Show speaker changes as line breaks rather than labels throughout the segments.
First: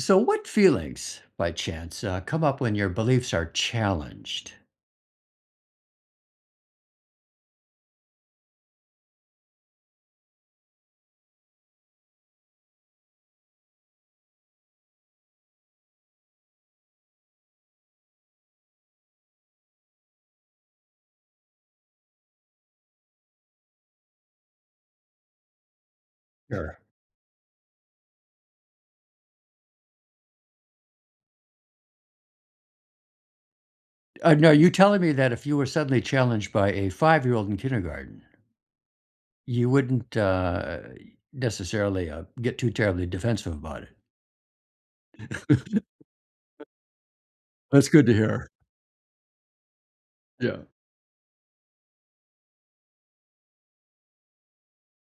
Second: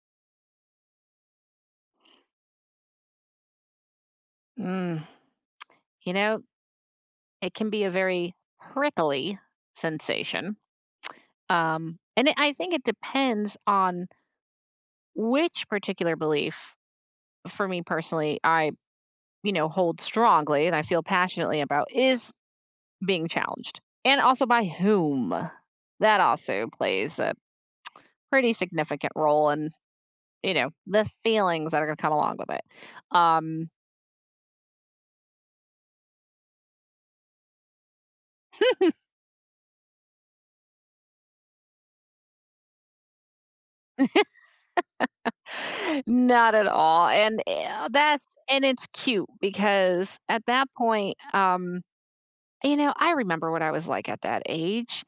So what feelings, by chance, uh, come up when your beliefs are challenged?
Mm. You know, it can be a very prickly sensation, um, and it I think it depends on which particular belief, for me personally, I, you know, hold strongly and I feel passionately about is being challenged. And, also by whom. That also
Sure.
plays a pretty significant role in, you know, the feelings that are gonna come along with it. Um
Uh, no, you're telling me that if you were suddenly challenged by a 5 year old in kindergarten. You wouldn't, uh necessarily, uh, get too terribly defensive about it.
Not at all, and, eh,
That's good to
that's
hear.
and it's cute, because at
Yeah.
that point, um You know, I remember what I was like at that age.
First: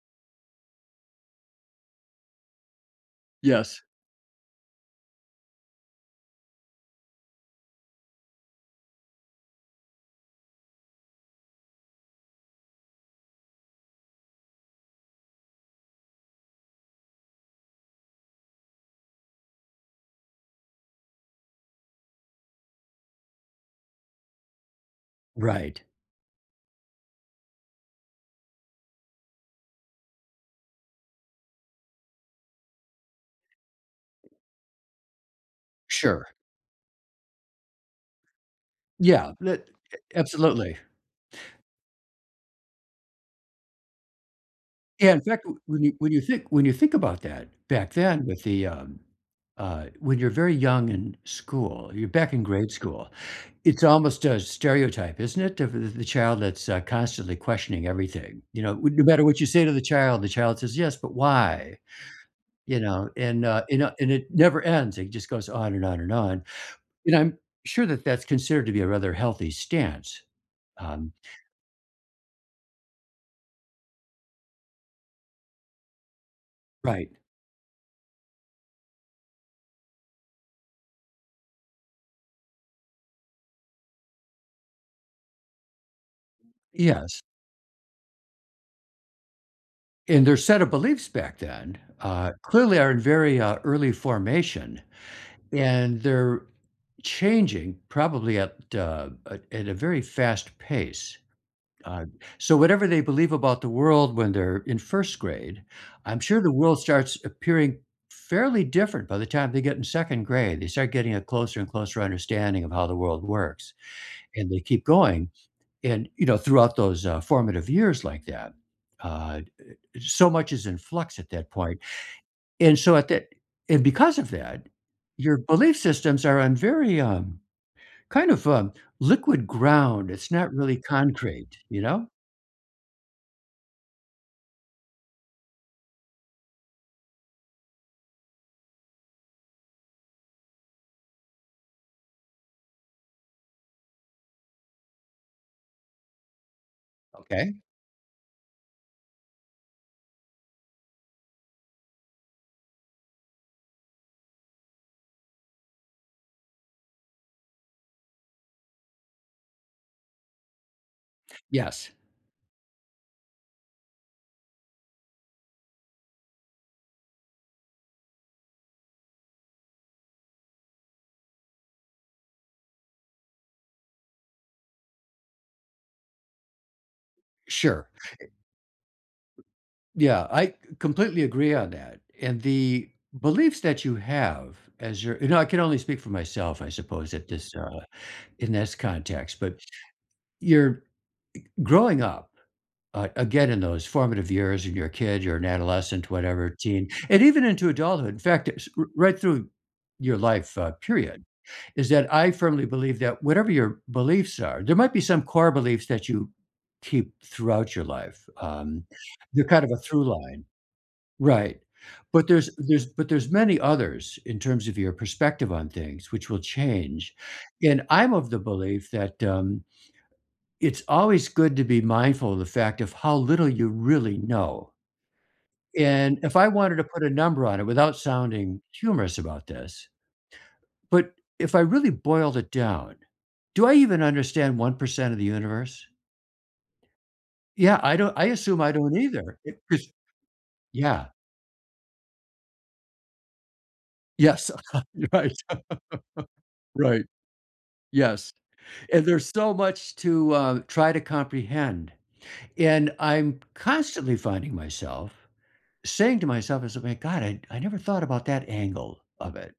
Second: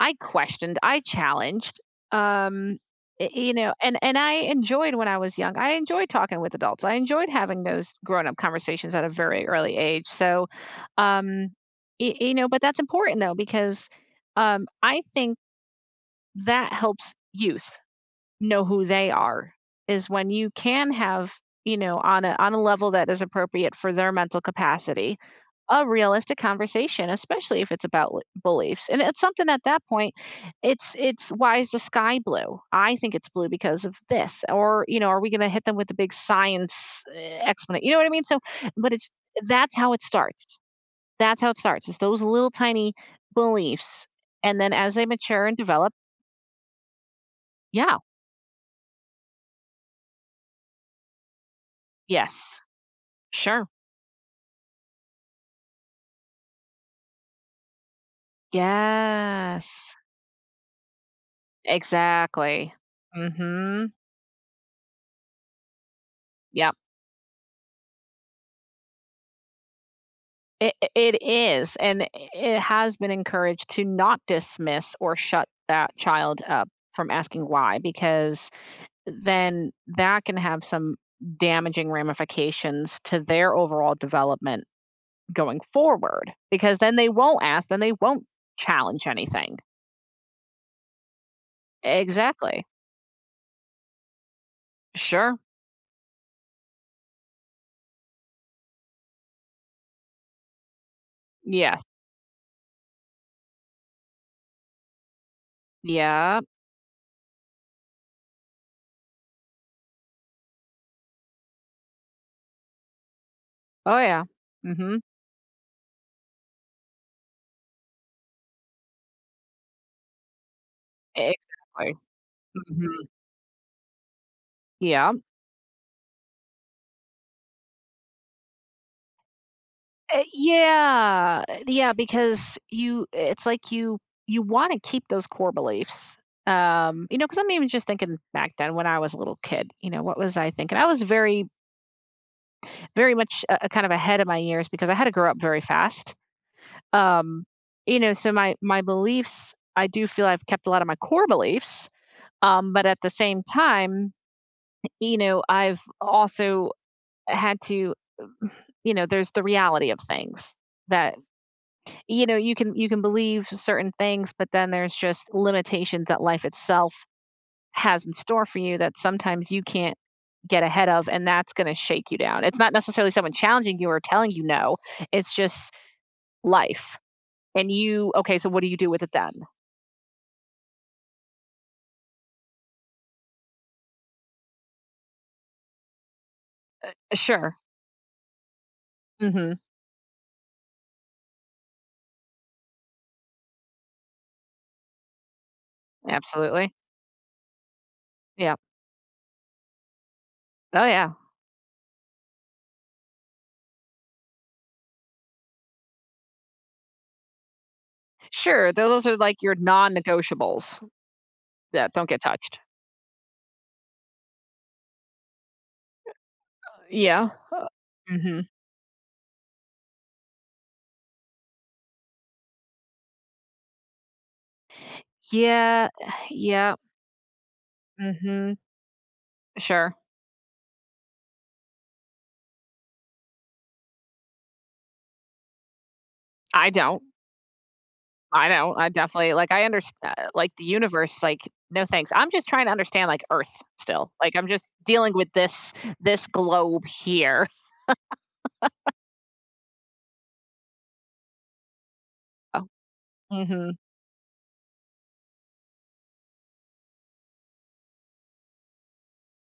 I questioned, I challenged. Um, i you know?
Yes.
And and I enjoyed when I was young, I enjoyed talking with adults. I enjoyed having those grown up conversations at a very early age. So, um, e e know, but that's important though, because, um, I think, that helps youth know who they are, is when you can have, you know, on a on a level that is appropriate for their mental capacity,
Right.
a realistic conversation, especially if it's about l beliefs. And it's something at that point, it's it's why is the sky blue? I think it's blue, because of this or, you know, are we gonna hit them with a big
Sure.
science e exponent, you know what I mean, so, but it's
Yeah, le a
that's how it starts,
absolutely.
that's how it starts, it's those little tiny beliefs. And then as they
Yeah, in fact,
mature and
w when
develop
you when you think when you think about that back
Yeah.
then with the, um, uh when you're very young in school you're back in
Yes.
grade school,
Sure.
it's almost a stereotype, isn't it, of the child that's, uh, constantly questioning everything? You know, would no matter what you say to the
Yes.
child, the child says, "Yes, but why?"
Exactly.
You know, and, uh, you know,
Mhm.
and it never ends, it just goes on, and on, and on,
Yep.
and I'm sure that that's considered to be a rather healthy stance,
It i
um
it is, and i it has been encouraged to not dismiss or shut that child up from
Right.
asking, "Why," because then that can have some damaging ramifications to their overall development going forward, because then they
Yes.
won't ask, then they won't challenge anything.
And their set of beliefs back then, uh,
Exactly.
clearly are in very, uh, early formation,
Sure.
and they're changing probably at a a at a very fast pace.
Yes.
Uh, so, whatever they believe about the world when they're in 1st grade, I'm sure
Yep.
the world starts appearing fairly different by the time they get in 2nd grade, they start getting a closer and closer understanding of how the world works,
Oh, yeah.
and they keep
Mhm.
going, and, you know, throughout those, uh, formative years like that, uh, d so much is in flux at that point.
Exactly.
And, so, at
Mhm.
that and, because of that,
Yeah.
your belief systems are on very, um kind of, um, liquid ground,
Eh
it's not really
yeah,
concrete,
eh
you
yeah,
know?
because you it's like you you wanna keep those core beliefs, um, you know, 'cause I'm even just thinking back then when I was a little kid, you know, what was I thinking? I was very very much, uh, kind of ahead of my years, because I had to grow up very fast. Um,
Okay.
you know, so, my my beliefs, I do feel I've kept a lot of my core beliefs, um, but at the same time, eh you know, I've also had to, you know, there's the reality of things that,
Yes.
you know, you can you can believe certain things, but then there's just limitations that life itself has in store for you that sometimes you can't get ahead of, and that's gonna shake you down, it's not necessarily someone challenging you or telling you no, it's just life. And
Sure, e
you okay, so, what do you do with it then?
B Yeah, I, uh, completely agree on that, and the beliefs that you have as your you know, I can only speak for myself, I suppose,
Eh
at this,
sure.
uh in this context,
Mhm.
but you're g growing up a again, in those formative years and you're a kid you're an adolescent, whatever,
Absolutely.
teen, and even into adulthood, in fact, uh,
Yep.
s r right through your life, uh,
Oh, yeah.
period is that I firmly believe that whatever your beliefs are, there might be some core beliefs that you keep throughout your life,
Sure,
um,
those are, like,
they're
your
kind of a through line
non-negotiables
right.
that don't get
But there's
touched.
there's, but there's many others in terms of your perspective on
Uh,
things which will change,
yeah,
and
uh,
I'm of the
mhm.
belief that, um, it's always good to be mindful of the fact of how little you really know.
Yeah.
And if I wanted
Yep.
to put a number on it without
Mhm.
sounding humorous about this,
Sure.
but if I really boiled it down, do I even understand 1% of the universe?
I don't.
Yeah, I don't I
I
assume I
don't, I
don't
definitely,
either.
like,
It
I
'cause
understa like, the
yeah.
universe, like no, thanks, I'm just trying to understand, like, Earth still, like, I'm
Yes.
just dealing with
Right.
this this globe
Right.
here.
Yes. And there's so much to, uh, try to comprehend.
Oh.
And I'm
Mhm.
constantly finding myself saying to myself as if, "My God, I I never thought about that angle of it,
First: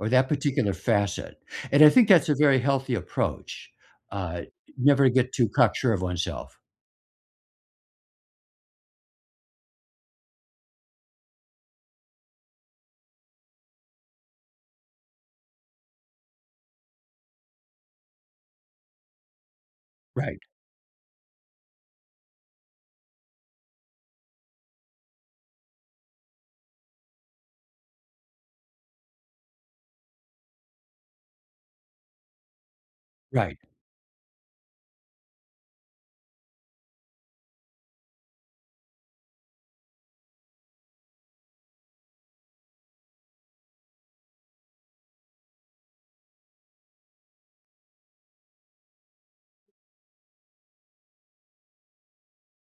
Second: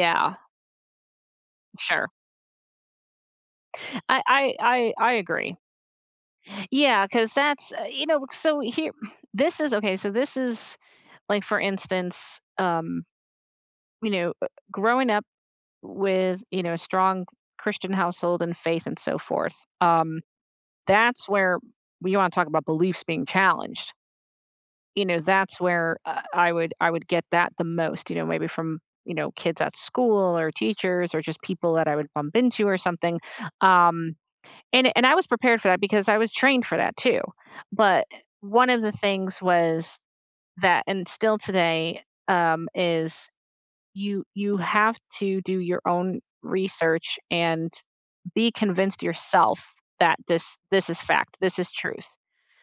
or that particular facet," and I think
Sure.
that's a very healthy approach,
I
uh,
I I
never
I
get too
agree.
cock sure of oneself.
Yeah, 'cause that's uh, you know, c uh, so, here this is okay, so, this is like, for instance, um you know, uh, growing up with, you know, a strong Christian household and faith and so forth, um,
Right.
that's where you wanna talk about beliefs being challenged. You know, that's where, uh, I would I would get that the most, you know, maybe from, you know, kids at school or teachers or just people that I would bump into or something.
Right.
Um. And and I was prepared for that because I was trained for that too. But, uh, one of the things was that and still today, um, is you you have to do your own research and be convinced yourself that this this is fact, this is truth,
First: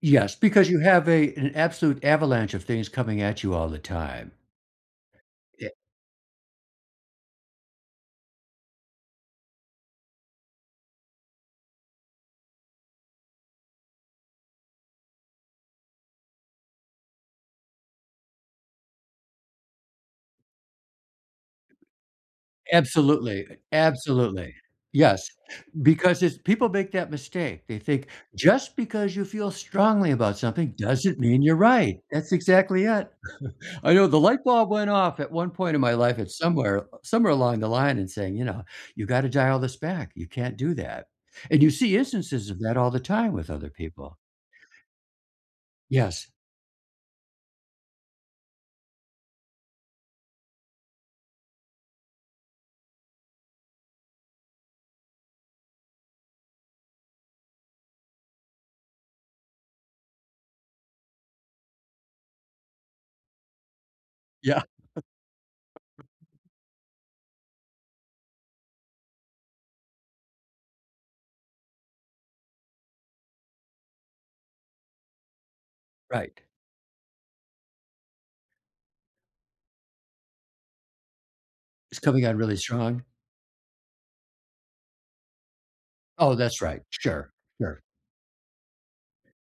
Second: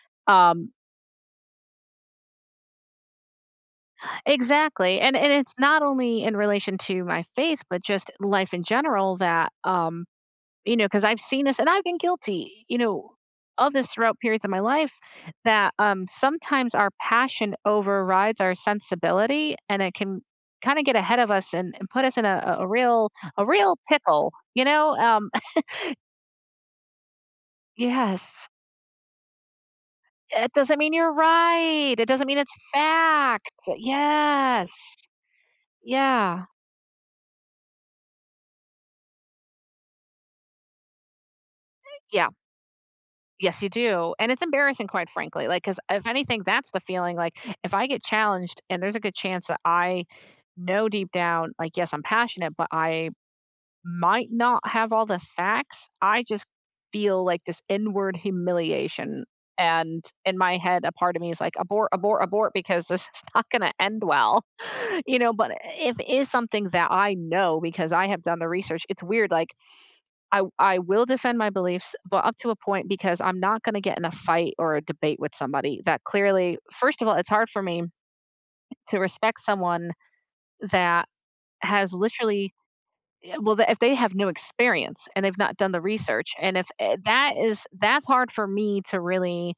Yes, because
um
you have a an absolute avalanche of things coming at you all the time.
Exactly, and and it's
Ye
not only in relation to my faith, but just life in general that um, you know, 'cause I've seen this, and I've been guilty, you know, of this throughout periods of my life that, um, sometimes our passion overrides our sensibility, and it can kinda get ahead of us and and put us in a a real a
Absolutely.
real pickle,
Absolutely.
you know,
Yes.
um
Because it's people make that mistake, they think
Yes.
just because you feel strongly about
It
something
doesn't mean you're
doesn't mean you're
right,
right,
it doesn't
that's
mean it's
exactly it.
fact,
I know the light bulb went
yes!
off at one point in my life at
Yeah.
somewhere somewhere along the line and saying, you know, "You gotta dial this back. You can't do that." And you see
Yeah.
instances of that all the time with
Yes, you
other
do,
people.
and it's embarrassing, quite frankly, like, 'cause if
Yes.
anything, that's the feeling, like, if I get challenged and there's a good chance that I know deep down, like, "Yes, I'm passionate, but I might not have all the facts," I just feel like this inward humiliation. And in my head, a part of me is, like, "Abort, abort, abort," because this is not gonna end well,
Yeah.
you know? But, if it is something that I know because I have done the research it's weird, like, I I will defend my beliefs, but up to a point, because I'm not gonna get in a fight or a debate with somebody that
Right.
clearly first of all, it's hard for me to respect someone that has
It's coming on
literally,
really strong?
y well, if they have no experience and they've not done the research
Oh,
and
that's
if
right,
i
sure,
that is
sure.
that's hard for me to really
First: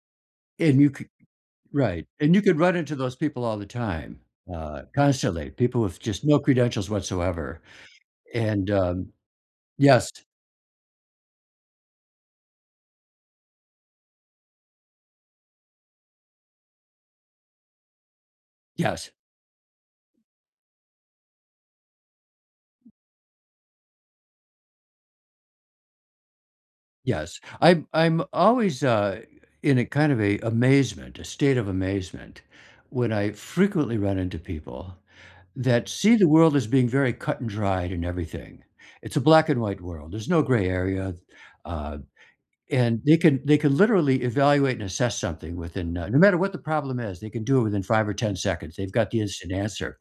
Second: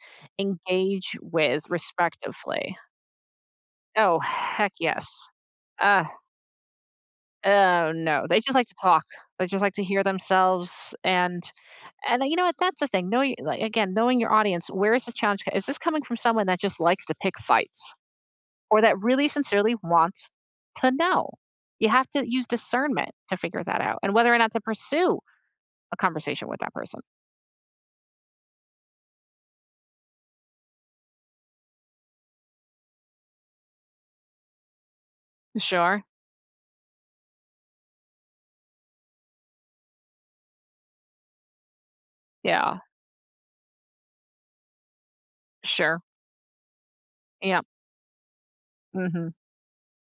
And you could
engage with
Right, and you could run
respectively.
into those people all the
Oh,
time,
heck
uh,
yes.
constantly, people with
Ugh.
just no credentials whatsoever,
Oh, no, they just like
and,
to talk.
um,
They just like to hear
yes.
themselves. And and then you know what, that's the thing, knowing li again, knowing your audience, where is the challenge c is this coming from someone that just likes to pick fights, or that
Yes.
really sincerely wants to know? You have to use discernment to figure that out and whether or not to pursue a conversation with that person.
Yes. I'm I'm always, uh, in a kind of a amazement, a state of amazement, when I frequently run into people that
Sure.
see the world as being very cut-and-dried and everything, it's a black and white world, there's no gray area, um,
Yeah.
and they can they can literally evaluate and assess something within,
Sure.
uh no matter what the problem is, they can do it
Yep.
within 5 or 10 seconds, they've got the
Mhm.
instant answer.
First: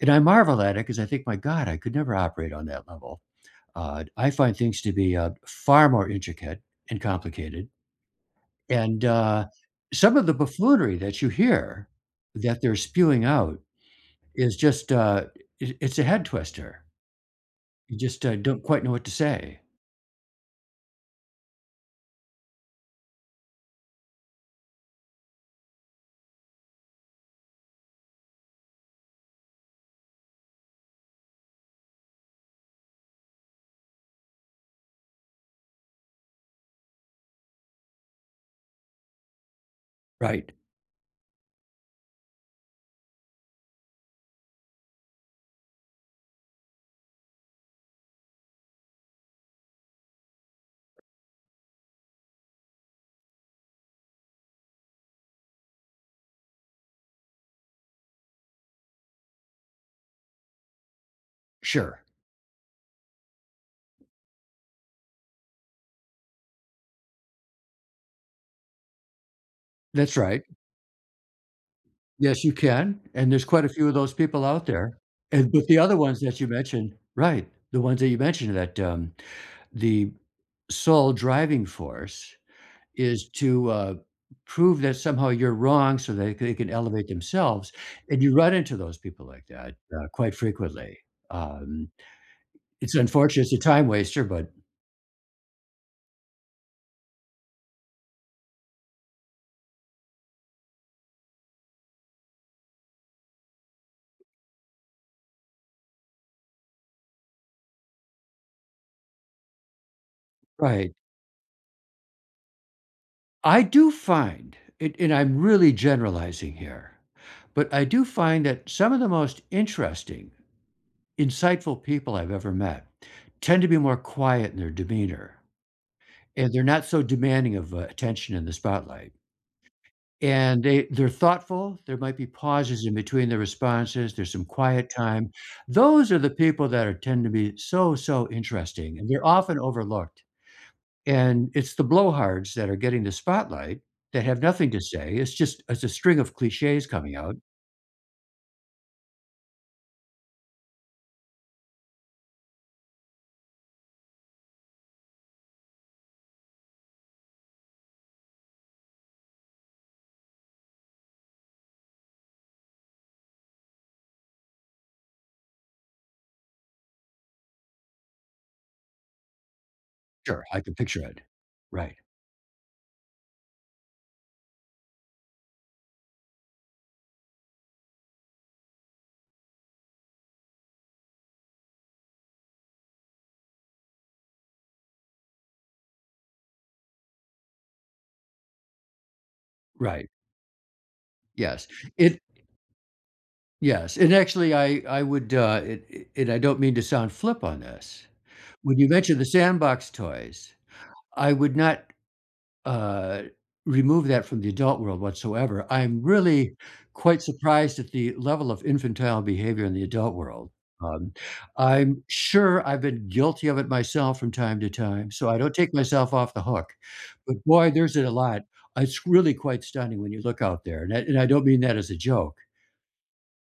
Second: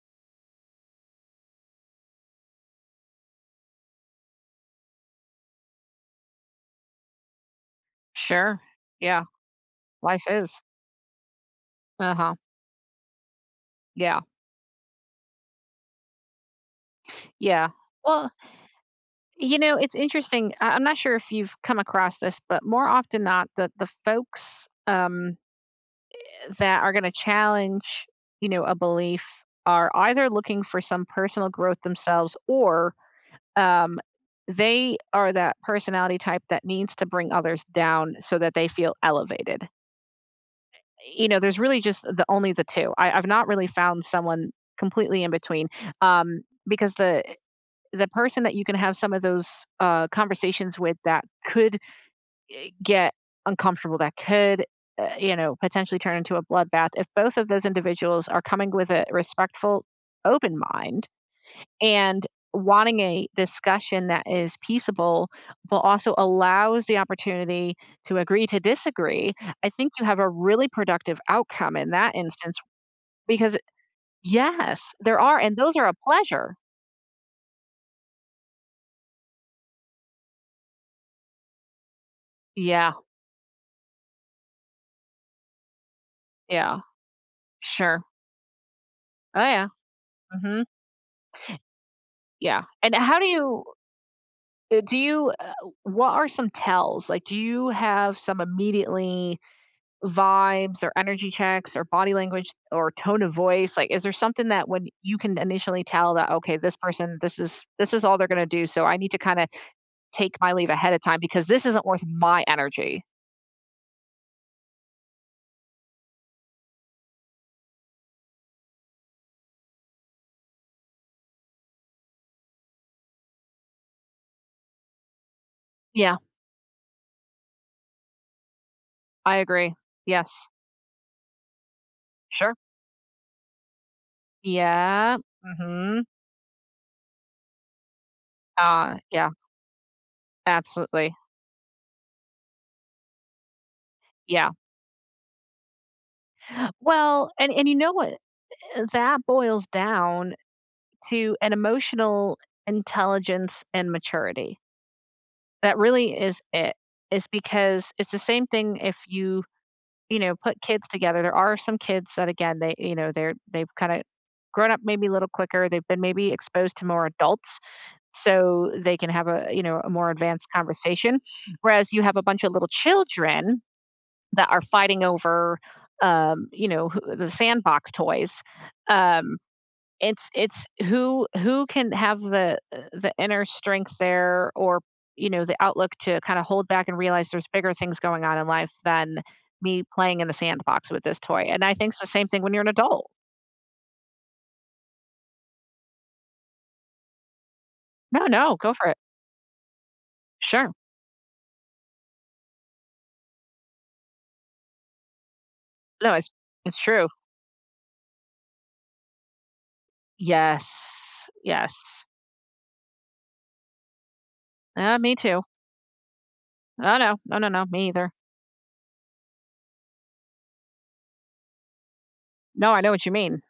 And I marvel at it, 'cause I think, "My God, I could never operate on that level," uh, I find things to be, uh, far more intricate and complicated.
Sure.
And,
Yeah.
uh, some
Life
of the
is.
buffoonery that you hear
Uh-huh.
that they're spewing out
Yeah.
is just a i it's a head twister.
Yeah.
You just,
Well
uh, don't quite know what to
you
say.
know, it's interesting, I I'm not sure if you've come across this, but more often not, the the folks, um, eh that are gonna challenge, you know, a belief are either looking for some personal growth themselves or, um, they are that personality type that needs to bring others down so that they feel elevated.
Right.
Eh, you know, there's really just the only the 2. I I've not really found someone completely in between, um, because the eh, the person that you can have some of those, uh, conversations with that could, eh, get uncomfortable, that could, uh, you know, potentially turn into a bloodbath, if both of those individuals are coming with a respectful, open mind
Sure.
and wanting a discussion that is peaceable, but also allows the opportunity to agree to disagree, I think you
That's
have a
right.
really productive outcome in that
Yes, you
instance
can. And there's
because
quite a few of those people out
Yes,
there.
there are,
And,
and
but
those
the
are a
other ones that you
pleasure.
mentioned Right, the ones that you mentioned that, um, the sole driving force
Yeah.
is to, uh, prove that somehow you're wrong, so, they they can
Yeah.
elevate themselves.
Sure.
And you run into those people
Oh,
like
yeah.
that, uh, quite
Mhm.
frequently. Um.
Yeah, and
It's
how do
unfortunate, it's a
you
time waster, but
uh, do you, uh what are some tells? Like, do you have some immediately vibes or energy checks, or body language, or tone of voice? Like, is there something that when you can initially tell that, "Okay, this person, this is this is all they're gonna do, so, I need to kinda take my leave ahead
Right.
of time because this isn't worth my energy."
I do find it- and I'm really generalizing here- but I do find that some of the most interesting, insightful people I've ever met tend to be more quiet in their demeanor,
Yeah.
and they're not so demanding of, uh, attention in the spotlight.
I agree. Yes.
And they they're thoughtful, there might be
Sure.
pauses in-between their responses, there's some quiet
Yeah.
time,
Mhm.
those are the people that are tend to be so, so
Ah.
interesting, and they're
Yeah.
often overlooked.
Absolutely.
And it's the blowhards that are getting the spotlight that have
Yeah.
nothing to say, it's just it's a string of cliches coming
Well,
out
and and you know what, eh, that boils down to an emotional intelligence and maturity. That really is it. It's because it's the same thing if you, you know, put kids together, there are some kids that, again, they, you know, they're they've kinda grown up maybe a little quicker, they've been maybe exposed to more adults so they can have a, you know, a more
Sure,
advanced
I can picture
conversation,
it.
whereas
Right.
you have a bunch of little children that are fighting over, um, you know, who the sandbox toys, um, it's it's who who can have the, uh, the inner strength there or, you know, the outlook to kinda hold back and realize there's bigger things going on in life than me
Right.
playing in the sandbox with this toy, and
Yes.
I think it's the
It
same thing when you're an adult.
Yes, and, actually, I I would, uh, it it and I don't mean to sound flip on this.
No, no, go
When
for
you
it.
mentioned the sandbox toys,
Sure.
I would not, uh, remove that from the adult world whatsoever, I'm
No, it's
really
it's true.
quite surprised at the level of infantile behavior in the adult world, um,
Yes,
I'm
Yes.
sure I've been guilty of it myself from time to
Uh,
time,
me
so I
too.
don't take myself off the hook.
Oh, no, no,
But,
no, no,
boy,
me
there's it a
either.
lot. I it's really quite stunning when you look out there, and I and I don't mean that as a joke.
No, I know what you mean.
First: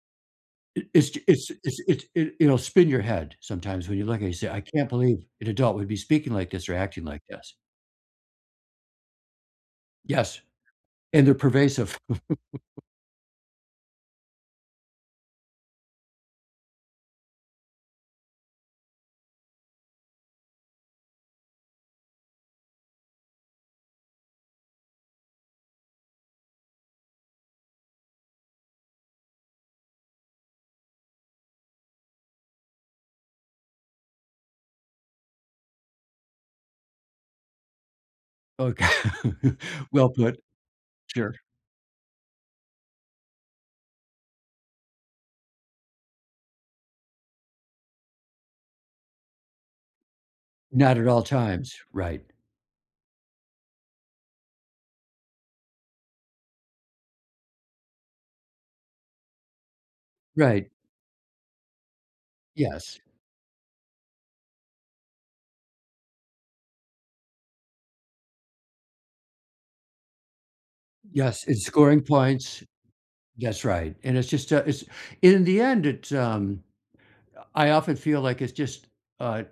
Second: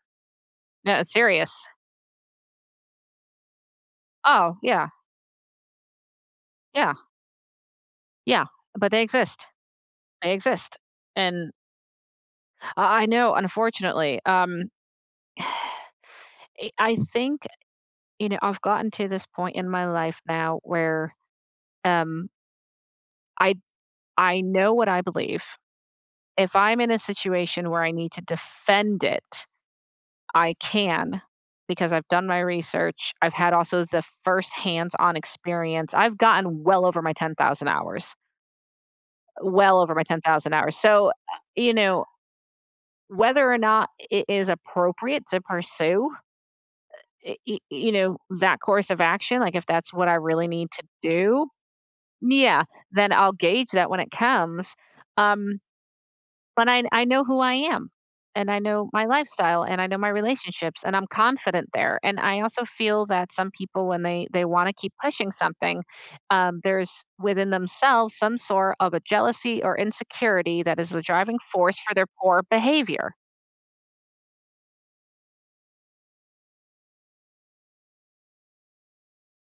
It
No,
it's
it's
ju it's ju
serious.
it's it it you know, spin your head sometimes when you look and you say,
Oh,
"I can't
yeah.
believe an adult would be speaking like this or
Yeah.
acting like this."
Yeah, but they exist they
Yes,
exist,
and they're
and
pervasive.
I I know, unfortunately, um, it uh, I think you know, I've gotten to this point in my life now where, um I I know what I believe. If I'm in a situation where I need to defend it, I can because I've done my research, I've had also the first hands on experience I've gotten well over my 10,000 hours.
Okay.
Uh, well over my
Well
ten
put.
thousand hours, so,
Sure.
uh, you know, whether or not it is appropriate to pursue, uh uh, it it you know, that course of action, like, if that's what I really need to
Not at all
do
times, right.
yeah, then I'll gauge that when it comes um, but I I know who I am, and I know my lifestyle, and I know my
Right.
relationships, and I'm confident there, and I also
Yes.
feel that some people when they they wanna keep pushing something um, there's within themselves some sort of a jealousy, or insecurity that is the driving
Yes, it's
force for
scoring
their poor
points
behavior.
that's right, and it's just, uh it's in the end, it's um, I often feel like it's just, uh,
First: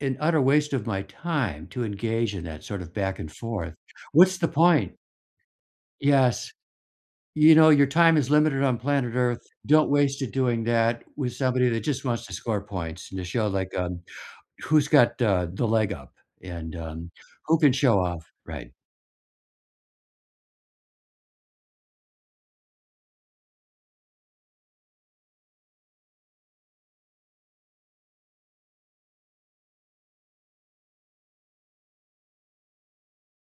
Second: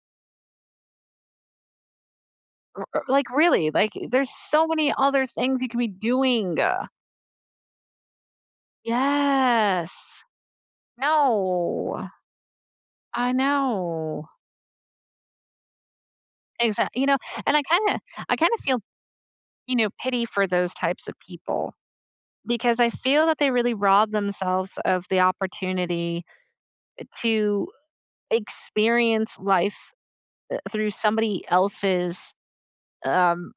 an utter waste of my time to engage in that sort
R
of
uh
back
like,
and
really
forth.
like, there's
What's the
so
point?
many other things you could be
Yes,
doing, uh.
you know, your time is limited on planet Earth, don't waste
Yes,
it doing that with somebody that just
no,
wants to score points, and to
I
show, like, um,
know.
who's got the the leg up and,
Exact you
um,
know, and
who
I
can show
kinda
off,
I kinda
right.
feel, you know, pity for those types of people because I feel that they really rob themselves of the opportunity to experience life, uh, through somebody else's, um,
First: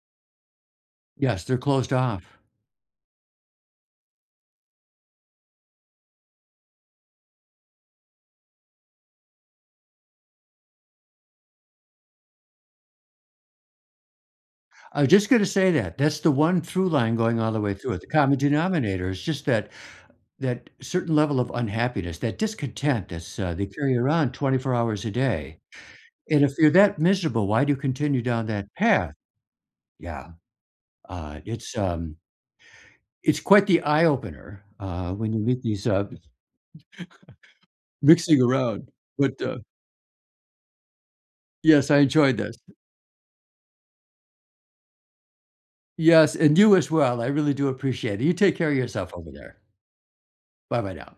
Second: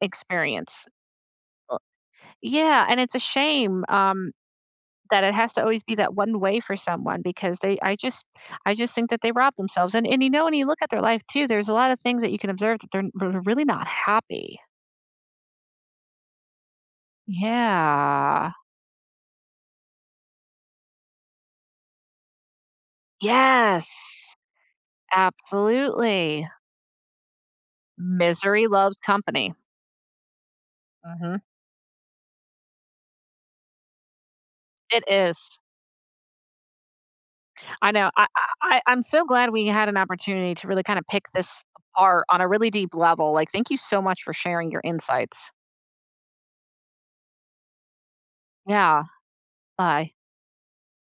experience,
Yes, they're
uh,
closed off.
yeah, and it's a shame, um, that it has to always be that one way for someone because they I just I just think that they rob themselves, and and, you know, when you look at their life too, there's a lot of things that you can observe that they're they're really not happy.
I was just gonna say that, that's the one true line going all the way through it, the common
Yeah.
denominator is just that that certain level of unhappiness, that discontent that's uh, they carry around
Yes,
24 hours a day, and
absolutely.
if you're that miserable, why do you continue down
Misery
that
loves
path?
company.
Yeah, uh,
Mhm.
it's um, it's quite the eye opener,
It
uh, when you
is.
meet these, um,
I know, I
mixing
I I
around
I'm so
but,
glad
uh
we had an opportunity to really kinda pick this
Yes, I
apart
enjoyed
on a
this.
really deep level, like, thank you so much for sharing your insights.
Yes, and you as well, I really do appreciate it, you take care of
Yeah,
yourself over there.
bye.
Bye-bye now.